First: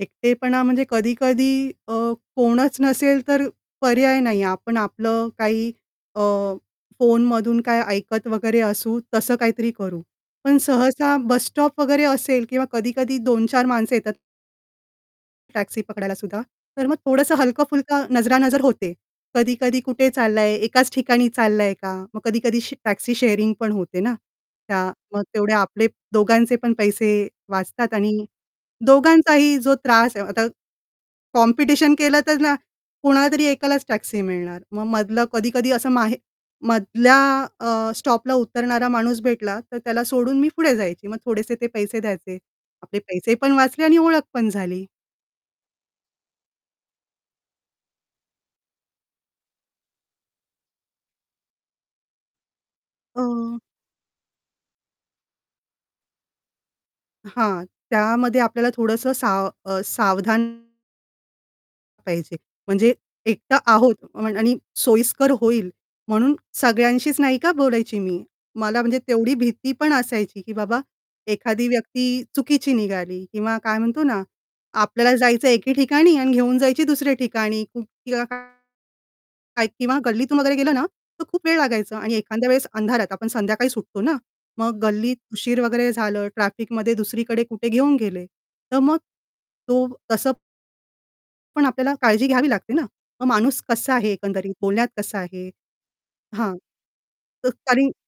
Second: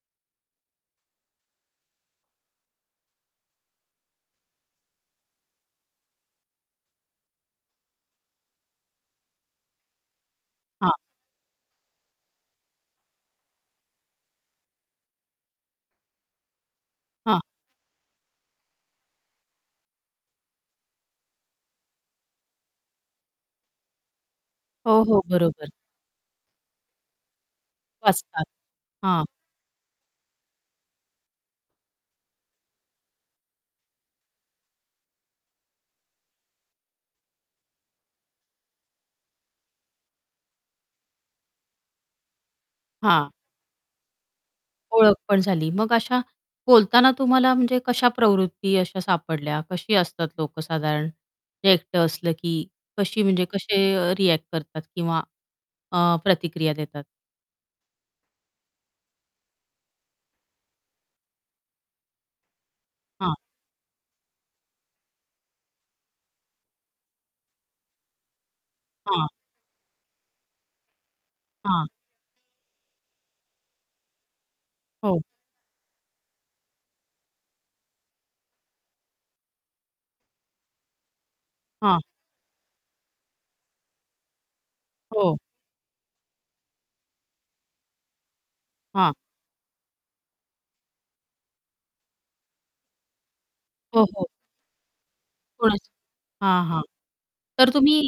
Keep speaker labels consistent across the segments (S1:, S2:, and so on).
S1: एकटेपणा म्हणजे कधी-कधी अ, कोणच नसेल तर पर्याय नाहीये आपण आपलं काही अ, फोनमधून काही ऐकत वगैरे असू तसं काहीतरी करू. पण
S2: हां.
S1: सहसा बसस्टॉप वगैरे असेल किंवा कधी-कधी 2-4 माणसं येतात टॅक्सी पकडायलासुद्धा. तर मग थोडंसं
S2: हां.
S1: हलकं-फुलकं नजरानजर होते. कधी-कधी कुठे चाललाय, एकाच ठिकाणी चाललाय का? मग कधी-कधी श टॅक्सी शेअरिंग पण होते ना, त्या
S2: हो, हो.
S1: मग तेवढे
S2: बरोबर.
S1: आपले दोघांचे पण पैसे वाचतात आणि
S2: असतात, हां.
S1: दोघांचाही जो त्रास आहे आता कॉम्पिटिशन केलं तर ना कोणालातरी एकालाच टॅक्सी मिळणार. मग मधे मधल्या अ, स्टॉपला उतरणारा माणूस भेटला तर त्याला सोडून मी पुढे जायची. मग थोडेसे ते पैसे द्यायचे. आपले
S2: हां.
S1: पैसे पण वाचले आणि ओळख पण झाली.
S2: ओळख पण झाली. मग अशा बोलताना तुम्हाला म्हणजे कशा प्रवृत्ती अशा सापडल्या, कशी असतात लोकं साधारण? हे एकटं असलं की
S1: अ
S2: कशी म्हणजे कसे रिॲक्ट करतात किंवा अ, प्रतिक्रिया देतात?
S1: हां, त्यामध्ये आपल्याला थोडंसं साव अ, सावधान पाहिजे. म्हणजे
S2: हां.
S1: एकटा आहोत अ आणि सोयीस्कर होईल म्हणून सगळ्यांशीच नाही का बोलायची मी. मला म्हणजे
S2: हां.
S1: तेवढी भीती पण असायची, की बाबा एखादी
S2: हां.
S1: व्यक्ती चुकीची निघाली किंवा काय म्हणतो ना आपल्याला
S2: हो.
S1: जायचंय एके ठिकाणी आणि घेऊन जायची दुसऱ्या ठिकाणी किंवा काय काय किंवा गल्लीतून वगैरे गेलं ना तर खूप वेळ लागायचा
S2: हां.
S1: आणि एखाद्या वेळेस अंधारात आपण संध्याकाळी सुटतो ना, मग गल्लीत
S2: हो.
S1: उशीर वगैरे झालं ट्रॅफिकमध्ये दुसरीकडे कुठे घेऊन गेले, तर मग
S2: हां.
S1: तो तसं पण आपल्याला काळजी घ्यावी लागते ना. मग माणूस कसा
S2: हो,
S1: आहे
S2: हो.
S1: एकंदरीत बोलण्यात कसा आहे
S2: कोणाची?
S1: हां,
S2: हां, हां.
S1: तर
S2: तर
S1: कारण
S2: तुम्ही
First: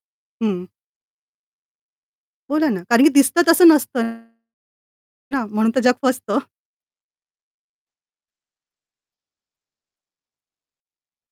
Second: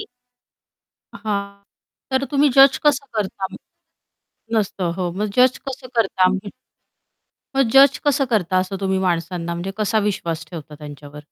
S1: हं.
S2: हां, तर तुम्ही
S1: बोला
S2: जज
S1: ना, कारण
S2: कसं
S1: की दिसतं
S2: करता मग
S1: तसं नसतं
S2: नसतं. हो, मग
S1: ना,
S2: जज
S1: म्हणून तर
S2: कसं
S1: जग
S2: करता?
S1: फसतं.
S2: [unintelligible] मग जज कसं करता असं तुम्ही माणसांना म्हणजे कसा विश्वास ठेवता त्यांच्यावर?